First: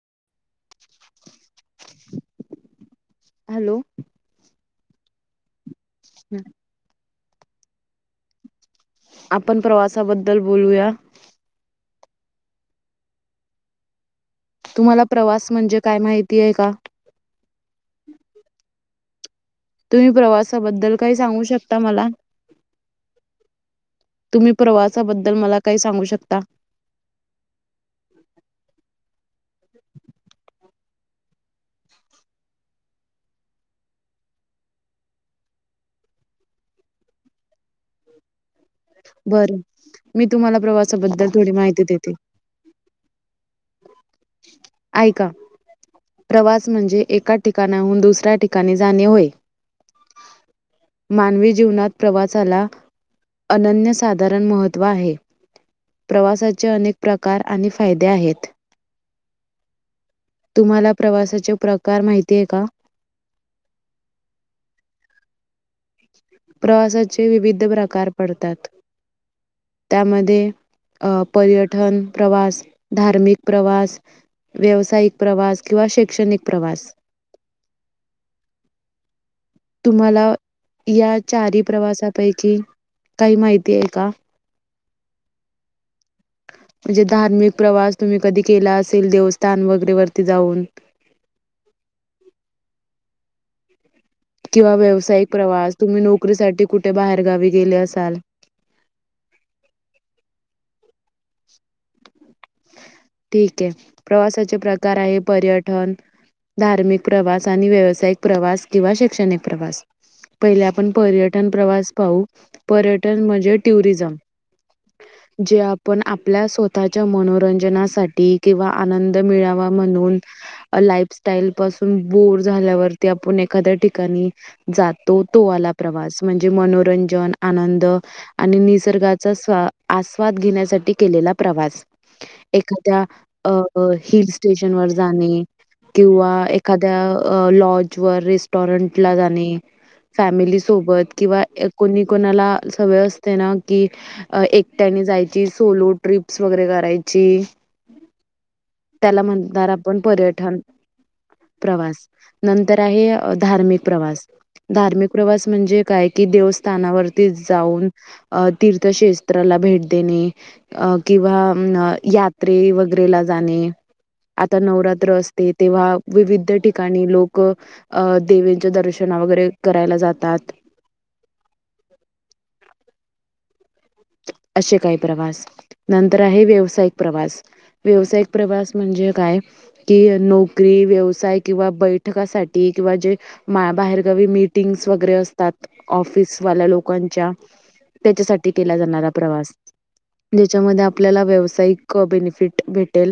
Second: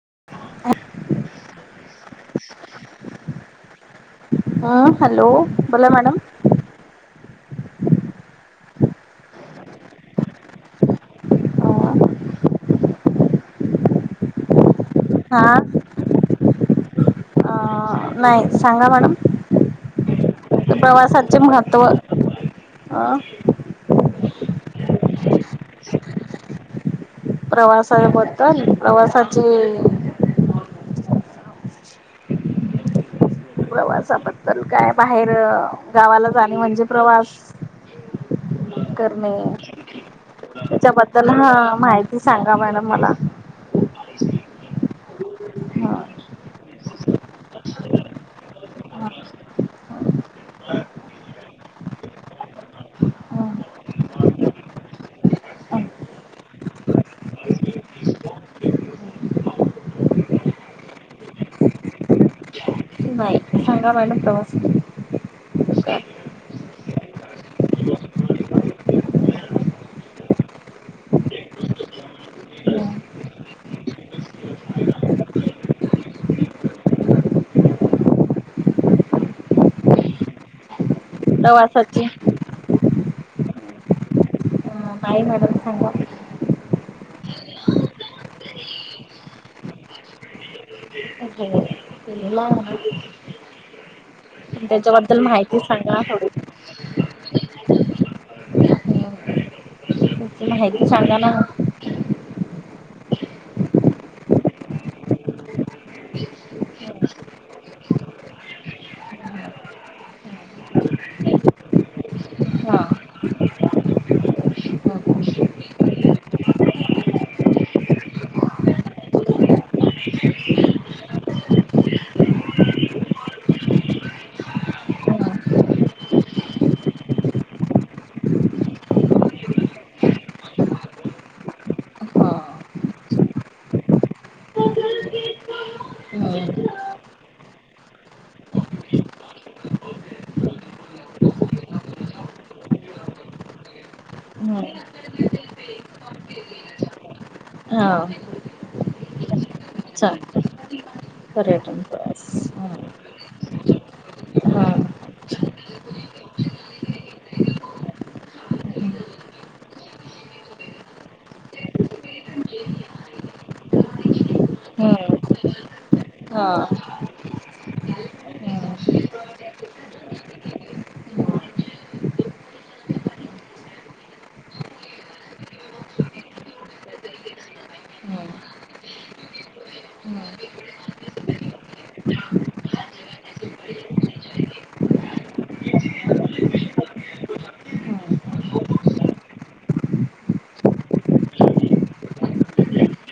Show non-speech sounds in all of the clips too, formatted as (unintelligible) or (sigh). Up hello. हम्म hello बोला madam. आपण प्रवासाबद्दल बोलूया. अ तुम्हाला हा प्रवास म्हणजे काय माहिती आहे का? अ नाही सांगा मॅडम. तुम्ही प्रवासाबद्दल काय प्रवासाचे सांगू शकता महत्त्व मला? अ तुम्ही प्रवासाबद्दल मला काही सांगू शकता. प्रवासाबद्दल प्रवासाची... प्रवासाबद्दल काय बाहेर गावाला जाणे म्हणजे प्रवास. रिकामा ऑडिओ करणे. प्रवासाबद्दल त्याच्याबद्दल थोडी हा देते माहिती सांगा मॅडम मला. ऐका. हा प्रवास म्हणजे एका ठिकाणाहून दुसऱ्या ठिकाणी जाणे होय. मानवी जीवनात प्रवासाला.. अनन्य साधारण महत्त्व आहे. प्रवासाचे अनेक प्रकार आणि फायदे आहेत. तुम्हाला प्रवासाचे प्रकार माहिती आहे का? थांबा मॅडम प्रवास (unintelligible) प्रवासाचे विविध प्रकार पडतात त्यामध्ये.. अ पर्यटन प्रवास धार्मिक प्रवास.. व्यावसायिक प्रवास किंवा शैक्षणिक प्रवास. तुम्हाला.. या चारी प्रवासाची प्रवासापैकी काही माहिती आहे का,? नाहीं मॅडम सांगा. म्हणजे धार्मिक प्रवास तुम्ही कधी केला असेल देवस्थान वगैरे वरती जाऊन. (unintelligible) किंवा त्याच्याबद्दल व्यावसायिक माहिती प्रवास सांगा तुम्ही थोडी नोकरीसाठीकुठे बाहेर गावी गेले? (unintelligible) (unintelligible) माहिती सांगा ना. ठीक आहे प्रवासाचे प्रकार आहे पर्यटन. धार्मिक प्रवास आणि व्यावसायिक प्रवास किंवा शैक्षणिक प्रवास. पहिले आपण पर्यटन प्रवास पाहू हा पर्यटन म्हणजे टुरिझम. जे आपण आपल्या स्वतःच्या (inaudible) रंजनासाठी किंवा आनंद मिळावा म्हणून लाइफस्टाईल पासून बोर झाल्यावरती आपण एखाद्या ठिकाणी जातो तो वाला प्रवास म्हणजे मनोरंजन आनंद आणि निसर्गाचा स्वा आस्वाद घेण्यासाठी केलेला प्रवास हा एखाद्या अ हिल स्टेशन वर जाणे किंवा एखाद्या लॉज वर रेस्टॉरंटला जाणे फॅमिली सोबत किंवा कोणी कोणाला सवय असते ना की हम्म एकट्याने जायची सोलो ट्रिप्स वगैरे करायची हा त्याला म्हणणार आपण चाल पर्यठण प्रवास नंतर आहे धार्मिक प्रवास हा धार्मिक प्रवास म्हणजे काय कि देवस्थानावरती जाऊन तीर्थशेस्ताला भेट देणे.. अ.. किंवा अ यात्रे वगैरेला जाणे आता नवरात्र हम्म असते तेव्हा हा विविध ठिकाणी लोक अ देवीच्या दर्शन वगैरे करायला जातात असे काही प्रवास. नंतर आहे व्यवसायिक प्रवास व्यवसायिक प्रवास म्हणजे काय कि नोकरी व्यवसाय किंवा बैठकासाठी किंवा जे बाहेरगावी मीटिंग्स वगैरे असतात ऑफिस वाल्या लोकांच्या त्याच्यासाठी केला जाणारा प्रवास ज्याच्यामध्ये आपल्याला व्यावसायिक बेनिफिट भेटेल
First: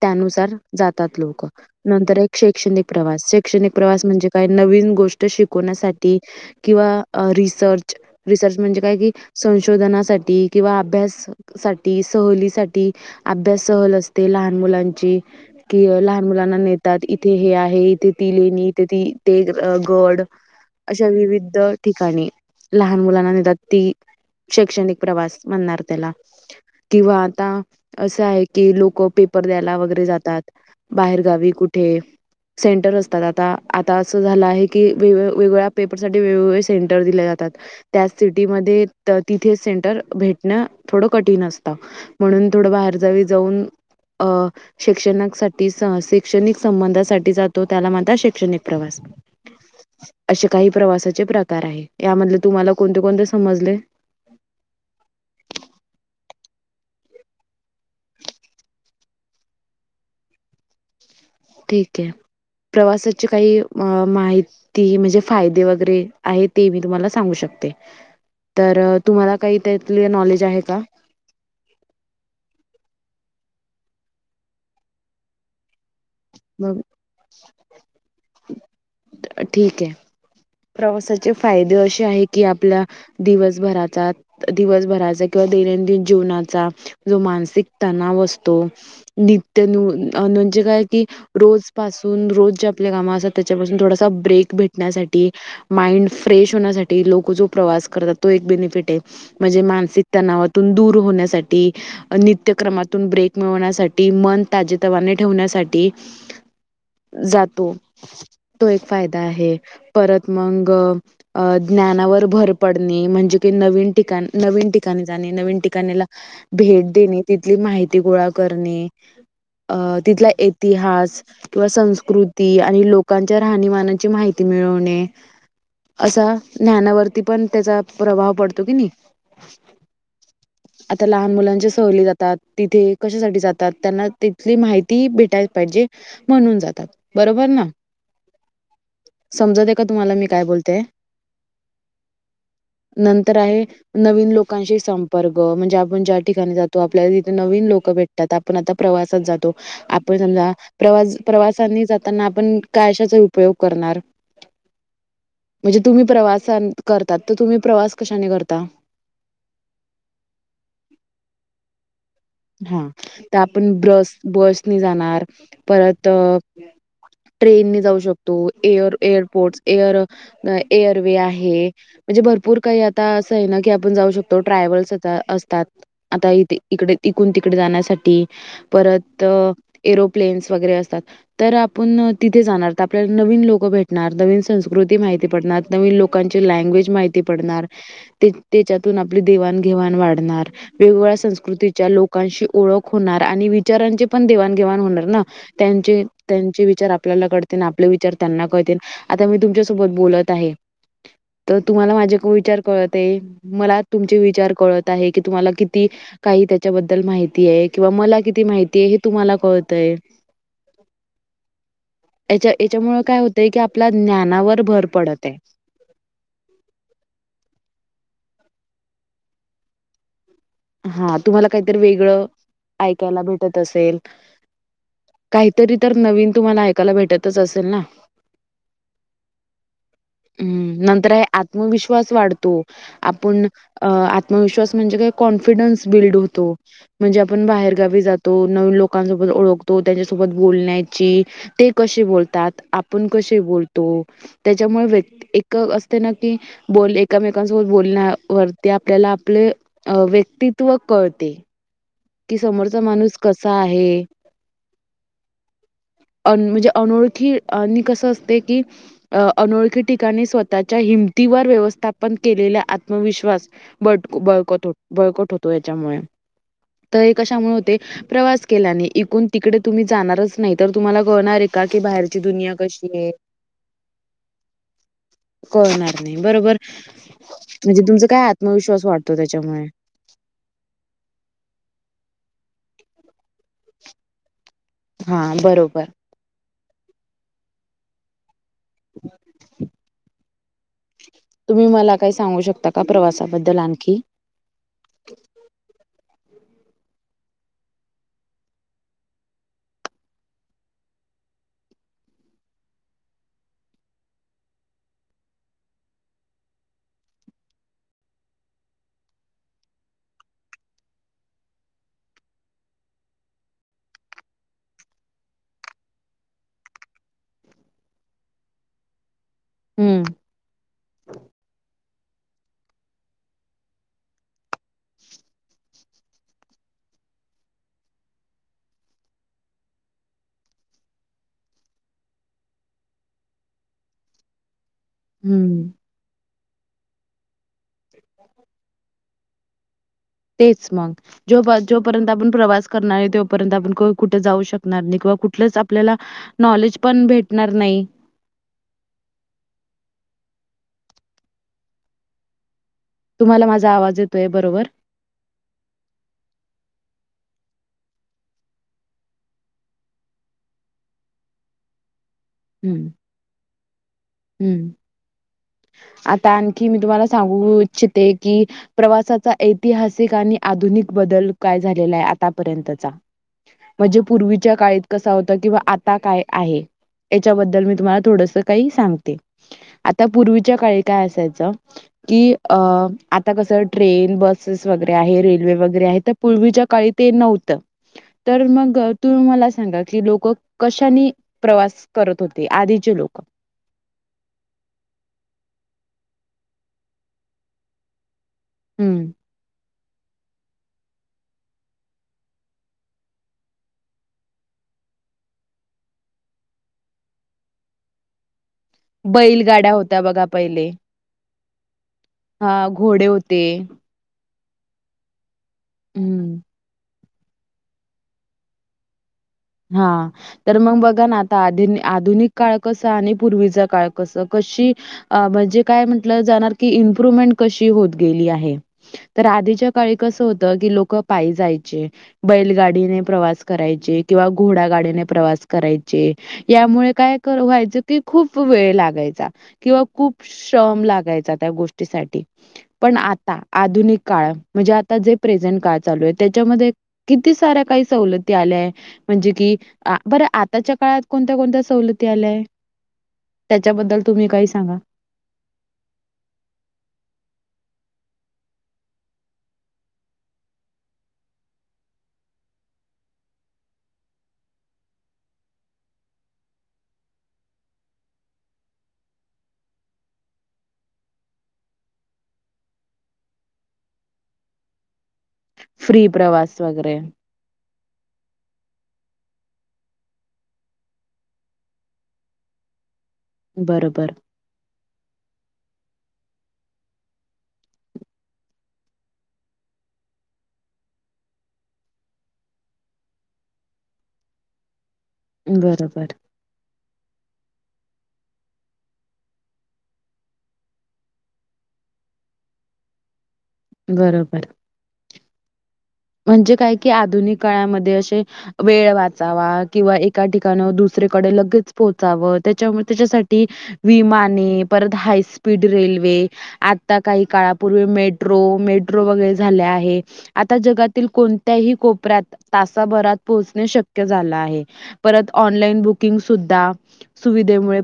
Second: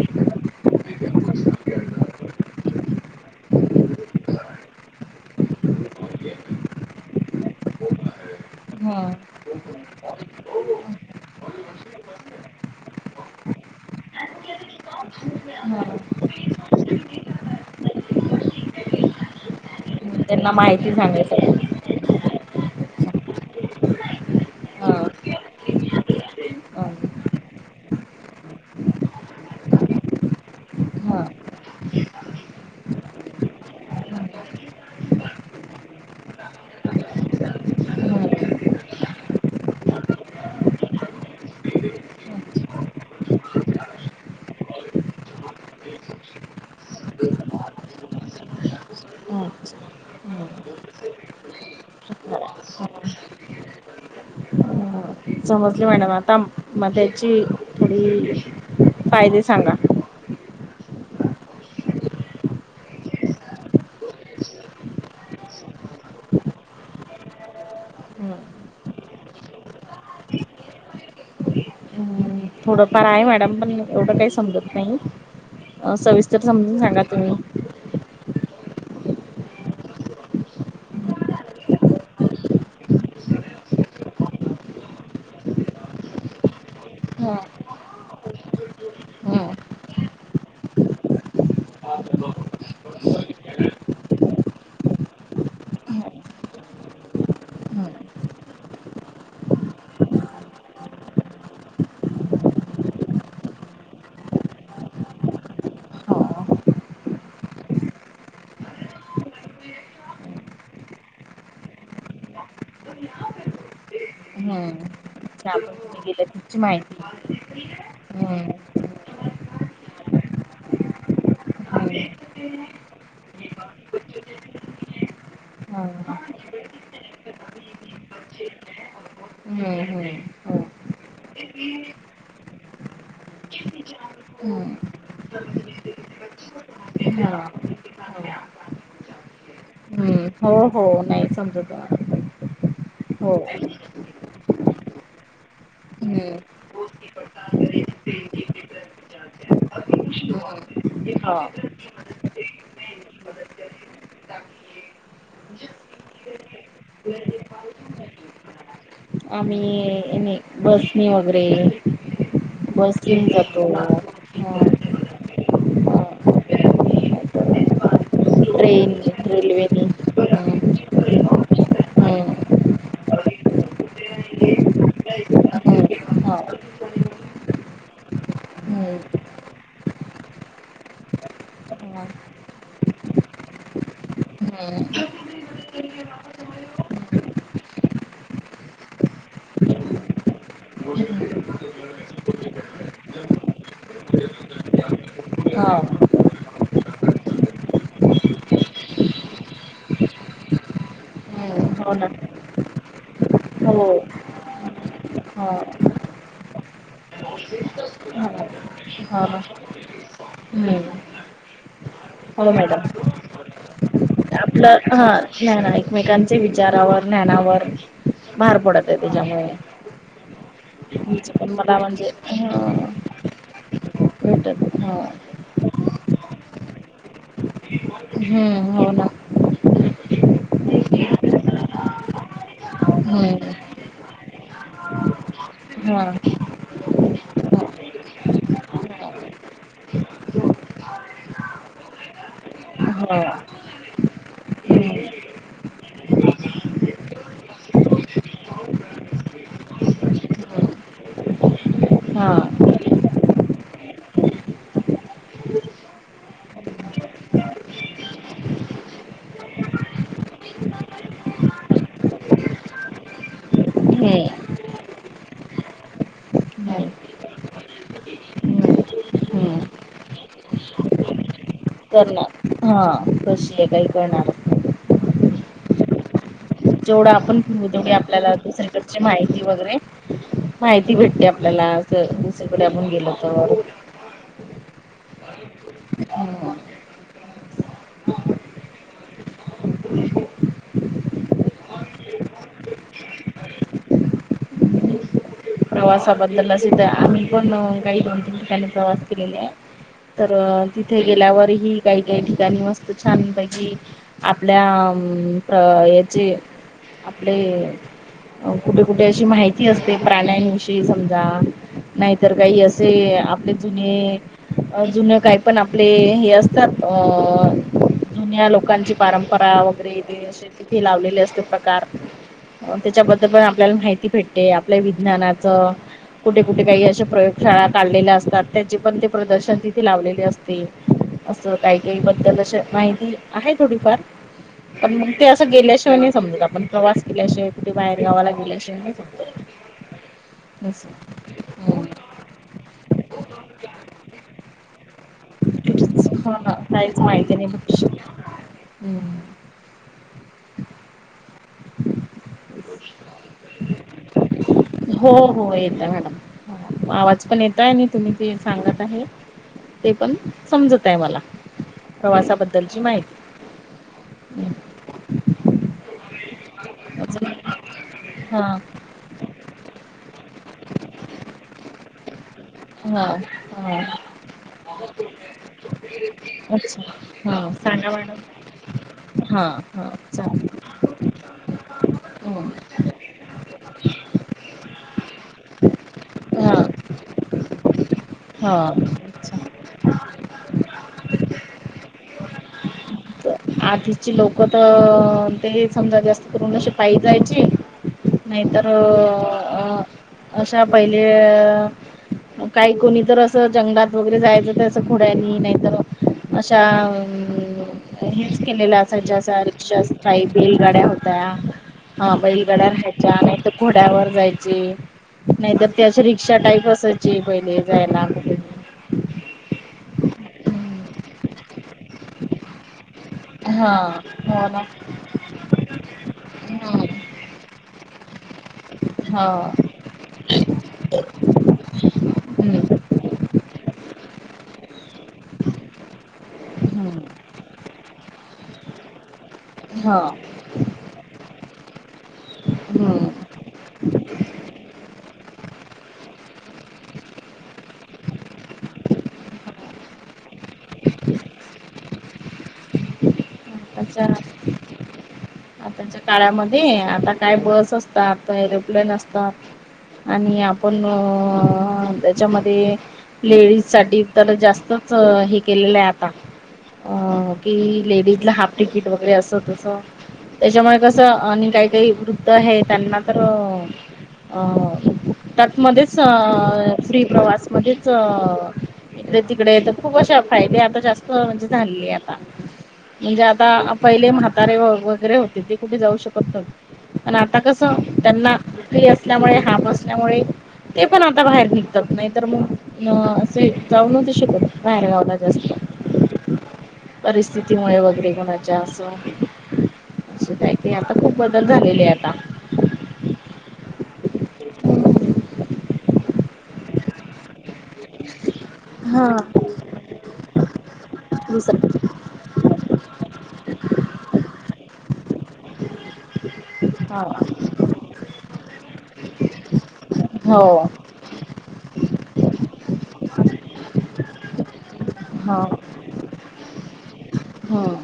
त्यानुसार जातात लोक नंतर एक शैक्षणिक प्रवास शैक्षणिक प्रवास म्हणजे काय नवीन गोष्ट शिकवण्यासाठी किंवा रिसर्च... रिसर्च म्हणजे काय हा की हा (unintelligible) साठी किंवा अभ्यास साठी सहलीसाठी अभ्यास सहल असते लहान (inaudible) मुलांची... की लहान मुलांना नेतात... इथे हे आहे... इथे ती लेणी... इथे ती... ते.. गड त्यांना माहिती अशा सांगायचं विविध ठिकाणी लहान मुलांना नेतात ती शैक्षणिक प्रवास म्हणणार त्याला किंवा आता असं आहे की लोकं पेपर द्यायला वगैरे जातात... बाहेर गावी कुठे सेंटर असतात आता आता असं झालं आहे की वेगवेगळ्या पेपरसाठी वेगवेगळे सेंटर दिले जातात तात त्या सिटीमध्ये तर तिथे सेंटर भेटणं थोडं कठीण असत म्हणून थोडं बाहेर जावी जाऊन अ शिक्षणासाठी शैक्षणिक संबंधासाठी जातो त्याला म्हणतात शैक्षणिक प्रवास हम् (unintelligible) अशे काही प्रवासाचे प्रकार आहे यामधले तुम्हाला कोणते कोणते समजले (unintelligible) समजले मॅडम आता म त्याची थोडी फायदे सांगा ठीकये प्रवासाची काही माहिती म्हणजे फायदे वगैरे आहे ते मी तुम्हाला सांगू शकते ते... हम्म तर तुम्हाला काही त्यातले नॉलेज आहे का हम्म थोडंफार आहे मॅडम पण एवढं काही समजत नाही... अ... सवि स्तर समजून मग सांगा तुम्ही ठीकये प्रवासाचे फायदे अशे आहे की आपल्या दिवसभराचा दिवसभराचा किं... दैनंदिन जीवनाचा जो मानसिक तणाव असतो हम्म. नित्य.. न्यू.. म्हजे काय की.. रोज पासून रोज जे आपले कामं असतात त्याच्यापासून थोडासा ब्रेक भेटण्यासाठीं.. (unintelligible) माईंड फ्रेश होण्यासाठी लोकं जो प्रवास करतात तो एक बेनिफिट आहे. म्हणजे मानसिक तणावातून दूर (unintelligible) होण्यासाठी... नित्यक्रमातून ब्रेक मिळवण्यासाठी... मन ताजेतवाने ठेवण्यासाठी ते जातो तो एक फायदा आहे... परत मग... अ... ज्ञानावर भर पडणे म्हणजे की नवीन ठिकाण हम्म नवीन ठिकाणी जाणे नवीन त्यामुळे ठिकाणीला तुम्ही गेल्या तिची भेट माहिती देणे तिथली माहिती गोळा हम्म. करणे, अ तिथला ये इतिहास किंवा हम्म संस्कृती आणि, लोकांच्या राहणीमानाची माहिती मिळवणे. असा ज्ञानावरती पण त्याचा प्रभाव पडतो कीनि, हम्म हम्म (unintelligible) हम्म. आता लहान मुलांच्या सहली जातात, तिथे कशासाठी जातात त्यांना तिथली हम्म माहिती भेटाय. म्हणून जातात हा बरोबर ना समजा, हम्म हो हो नाही समजूता, नंतर आहे नवीन लोकांशी संप, पारग मंजे आपण ज्या हम्म. ठिकानि जातो. आपल्याला तिथे नवीन लोक भेतात आपण आता प्रवासात जातो आ समजा प्रवास हो प्रवासांनी जातांना, आपण कायशाचा उपयोग करणार? म्हणजे तुम्ही प्रवासां करता, तर तुम्ही प्रवास कशाने करता? आम्ही हेनी बसनी वगेरे, हा तर आपण ब्रस ह बसनि जाणार, परत ट्रेननी जाऊ शकतो एअर ट्रेन एअरपीर्ट्स, रेल्वेनी एअर हम्म एअरवे आहे, म्हणजे हम्म. भरपूर काही आता असं आहे, ना की आपण जाऊ शकतो ट्रय ट्रायवलं हो असतात आता ना इेते इकडे, तिकून तिकडे जाण्यासाठी परत, एरोप्लेन्स वगैरे असतात तर आपण. तिथे जाणार आपल्याला नवीन लोक भेटणार नवीन, संस्कृती माहिती पडणार नवीन लोकांची लँग्वेज माहि ति पडणार, ते तेचातून आपली देवाघेवाण वाढणार, वेगगळ्या संस्कृती लोकांशी ओळख होणार, आणि विचारांचे पण देवाणघेवाण होणार, ना हो त्यांचे हो त्यांचे वी चार आपल्याला कडतीन आपले विचार त्यांना कळतीन, आता मी तुमच्या सोबत बोलत आहे. तर हो तुम्हाला ना माझे विचार कळत आहे, मला हो तुमचे विचार कळत आहे की तुम्हाला किती, काही त्याच्याबद्दल माहितिये किंवा मला किती माहितीये हे तुम्हाला कळतय. (unintelligible) येच्या मॅडम येच्यामुळ काय होतंय की आपला, ज्ञानावर आपलं भर पडत आहे हा ना एकमेकांच्या विचारावर ज्ञानावर, भार पडत आहे. त्याज्यामुळे, (inaudible) हा तुम्हाला काहीतरी वेगळं, ह ऐकायला भेटत असेल. भेटत ह काहीतरी तर नवीन तुम्हाला ऐकायला भेटतच असेल ना, हम्म हो ना, (inaudible) हम् नंतर आहे, आत्मविश्वास वाढतो, आपण हम्म अ आत्मविश्वास म्हणजे काय? कॉन्फिडन्स हा बिल्ड होतो. म्हणजे आपण बाहेरगावी जातो, नवी लोकांसोबत ओळखतो त्यांच्यासोबत बोलण्याची ते कश बोलतात आपण हा कशे बोलतो त्याच्यामुळ व्यक हम्म एक असतंयना की बोल, एमेकांसोबत बोलण्यावरती आपल्याला आपले अ व्यक्तित्व कळते. हा कि समोरचा माणूस कसा आहे, अ म्हणजे अनोळखी अणि कस असते, की अ अनोळखी ठिकाणी स्वतःच्या हि तीवर व्यवस्थापन केलेला, आत्मविश्वास बट हम्म बळकत बळकट होतो याच्यामुळे, (inaudible) तर हम्म हे कशामुळे होते, प्रवास केल्याने इकुण तिकडे हम्म तुम्ही जाणारच नाही, तर तुम्हाला कळणार आहे का, का कि बाहेरची करणार दुनिया हा कशी आहे, कशी आहे काही करणारच कळणार नाही, बरोबर जेवढं आपण फिरू म्हणजे तेवढी तुमचा काय आपल्याला आत्मविश्वास दुसरीकडची वाढतो माहिती त्याच्यामुळे. वगैरे, माहिती भेटते आपल्याला दुसरीकडे आपण गेलो तर, हा बरोबर, हम्म. (inaudible) तुम्ही मला काही सांगू शकता का? प्रवासाबद्दल आणखी, प्रवासाबदललास तर आम्ही पण अ काही दोन तीन ठिकाणी प्रवास केलेले आहे, तर तिथे गेल्यावर ही काही, काही ठिकाणी वस्त छान पैकी आपल्या, हम्म अ यचे, आपले कुठे कुठे अशी माहिती असते प्राण्यां समजा नाही तर काही असे आपले जुने अ जुन काही पण आपले हे असतात अ जुन्या लोकांची पारंपरा. परा वगैरे हम्म. जे अशे ते लावलेले असतात. प्रकार त्यच्या बद्दल पण आपल्याला माहिती भेटते. आपल्या विज्ञानात त (inaudible) कुठे कुठे काही अशा प्रयोगशाळा काढलेल्या असतात त्याचे पण ते प्रदर्शन तिथे लावलेले असतात असं काही काही बद्दल अशी अफवा आहे की आहे थोडी फार पण मग ते असं हम्म. गेल्या शिवाय नाही समजत आपण प्रवास केल्या शिवाय कुठे बाहेर गावाला गेल्या शिवाय नाही समजत तेच असं. मग जो जो पर्यंत आपण प्रवास करणार आहे तोपर्यंत आपण कुठे जाऊ शकणार नाही किंवा कुठ कुठलाच आपल्याला हो ना नॉलेज काहीच पण माहिती भेटणार नाही भविष्यात तुम्हाला माझा आवाज येतोय बरोबर? हो, हो येतय मॅडम आवाज पण येतय आणि तुम्ही जे सांगत आहे ते पण समजत आहे. मला प्रवासाबद्दलची हम्म. माहिती हम्म. (inaudible) आता आणखी मी तुम्हाला अजून सांगू इच्छिते की हा प्रवासाचा ऐतिहासिक आणि आधुनिक बदल काय झालेला आहे. आता पर्यतचा हा हा म्हणजे पूर्वीच्या काळीत कसा होता किंवा आता काय आहे अच्छा हा याच्याबद्दल मी सांगा तुम्हाला थोडस मॅडम काही सांगते. हा हा आता चालेल पूर्वीच्या काळी काय असायच की आता कस ट्रेन बसेस वगैरे आहेत रेल्वे वगैरे आहे तर हा पूर्वीच्या काळी ते नव्हत तर हा मग तुम्ही अच्छा मला सां सांगा की लोक कशानी प्रवास करत होते. आधीचे लोक आधीची लोक त ते समजा जास्त करून अशे पायी जायचे नाही तर हं. अ अशा पहिले अ काही कोणी तर असं जंगलात वगैरे जायच नाही तर आशा पुड्यानी नाही तर अशा हे केलेल्या असायच्या आस बैलगाड्या रिक्षा होत्या बघा स्टाईल पहिले. बैलगाड्या होत्या हा बैलगाड्या हां, घोडे राहायच्या आणि होते. तर घोड्यावर जायचे नाही तर ती आशी रिक्षा हं. टाईप असायची पहिले जायला कुठे ही हा तर मग बघा ना आता आधु आधुनिक काळ कस कस आणि पूर्वीचा हा काळ कस हो ना कशी अ म्हणजे काय म्हटल जाणार की हा इम्प्रुमेंट कशी होत होत गेली आहे तर हा आधीच्या काळी कस होत की लोक पायी जायचे हम्म बैलगाडी मी प्रवास करायचे किंवा घोडागाडीने प्रवास करायचे यामुळे हम्म काय व्हायचं कि खूप वेळ लागायचा किंवा हा खूप श्रम लागायचा त्या गोष्टीसाठी पण हम्म आता आधुनिक काळत म्हणजे आता जे प्रेझेंट काळ चालू आहे त्याच्या मध्ये किती साऱ्या काही सवलती आल्याय म्हणजे की बर आ आताच्या काळात कोणत्या कोणत्या सवलती आल्या आहेत अच्छा आताच्या काळामध्ये आता काय बस असतात आता एरोप्लेन असतात आणि आपण अ त्याच्यामध्ये लेडीज साठी तर जास्तच हे केलेलं आहे आता अ कि लेडीज ला हाफ तिकीट वगैरे अस तस त्याच्यामुळे कसं आणि काही काही वृद्ध हे त्यांना तर अ त्यातमध्येच अ फ्री प्रवास वगैरे श्री प्रवास मध्ये इकडे तिकडे तर खूप आशा फायदे आता जास्त म्हणजे झालेले आहे आता म्हणजे आता पहिले बरोबर म्हातारे वगैरे होते ते कुठे जाऊ शकत नव्हते पण आता कस त्यांना फ्री असल्यामुळे हाफ असल्यामुळे ते पण आता बाहेर निघतात नाही तर मग अ असे जाऊन नव्हते शिकत बाहेर गावाला बरोबर जास्त परिस्थितीमुळे वगैरे कोुणाच्या असो. अस काय क आता खूप बदल झालेले आता बरोबर. ह. म्हणजे काय कि आधुनिक काळामध्ये असे वेळ हा वाचावा किंवा एका ठिकाण दुस दुसरीकडे लगेच दुसरं पोहोचावं त्याच्यामुळे त्याच्यासाठी विमाने परत हायस्पीड रेल्वे आता हा काही काळापूर्वी मेट्रो मेट्रो वगैरे झाले आहेत हो आता जगात कोणत्याही कोपऱ्यात तासाभरात पोहोचणे शक्य झालं आहे. परत हा ऑनलाईन बुकिंग सुद्धा. हम्म. सुविधेमुळे,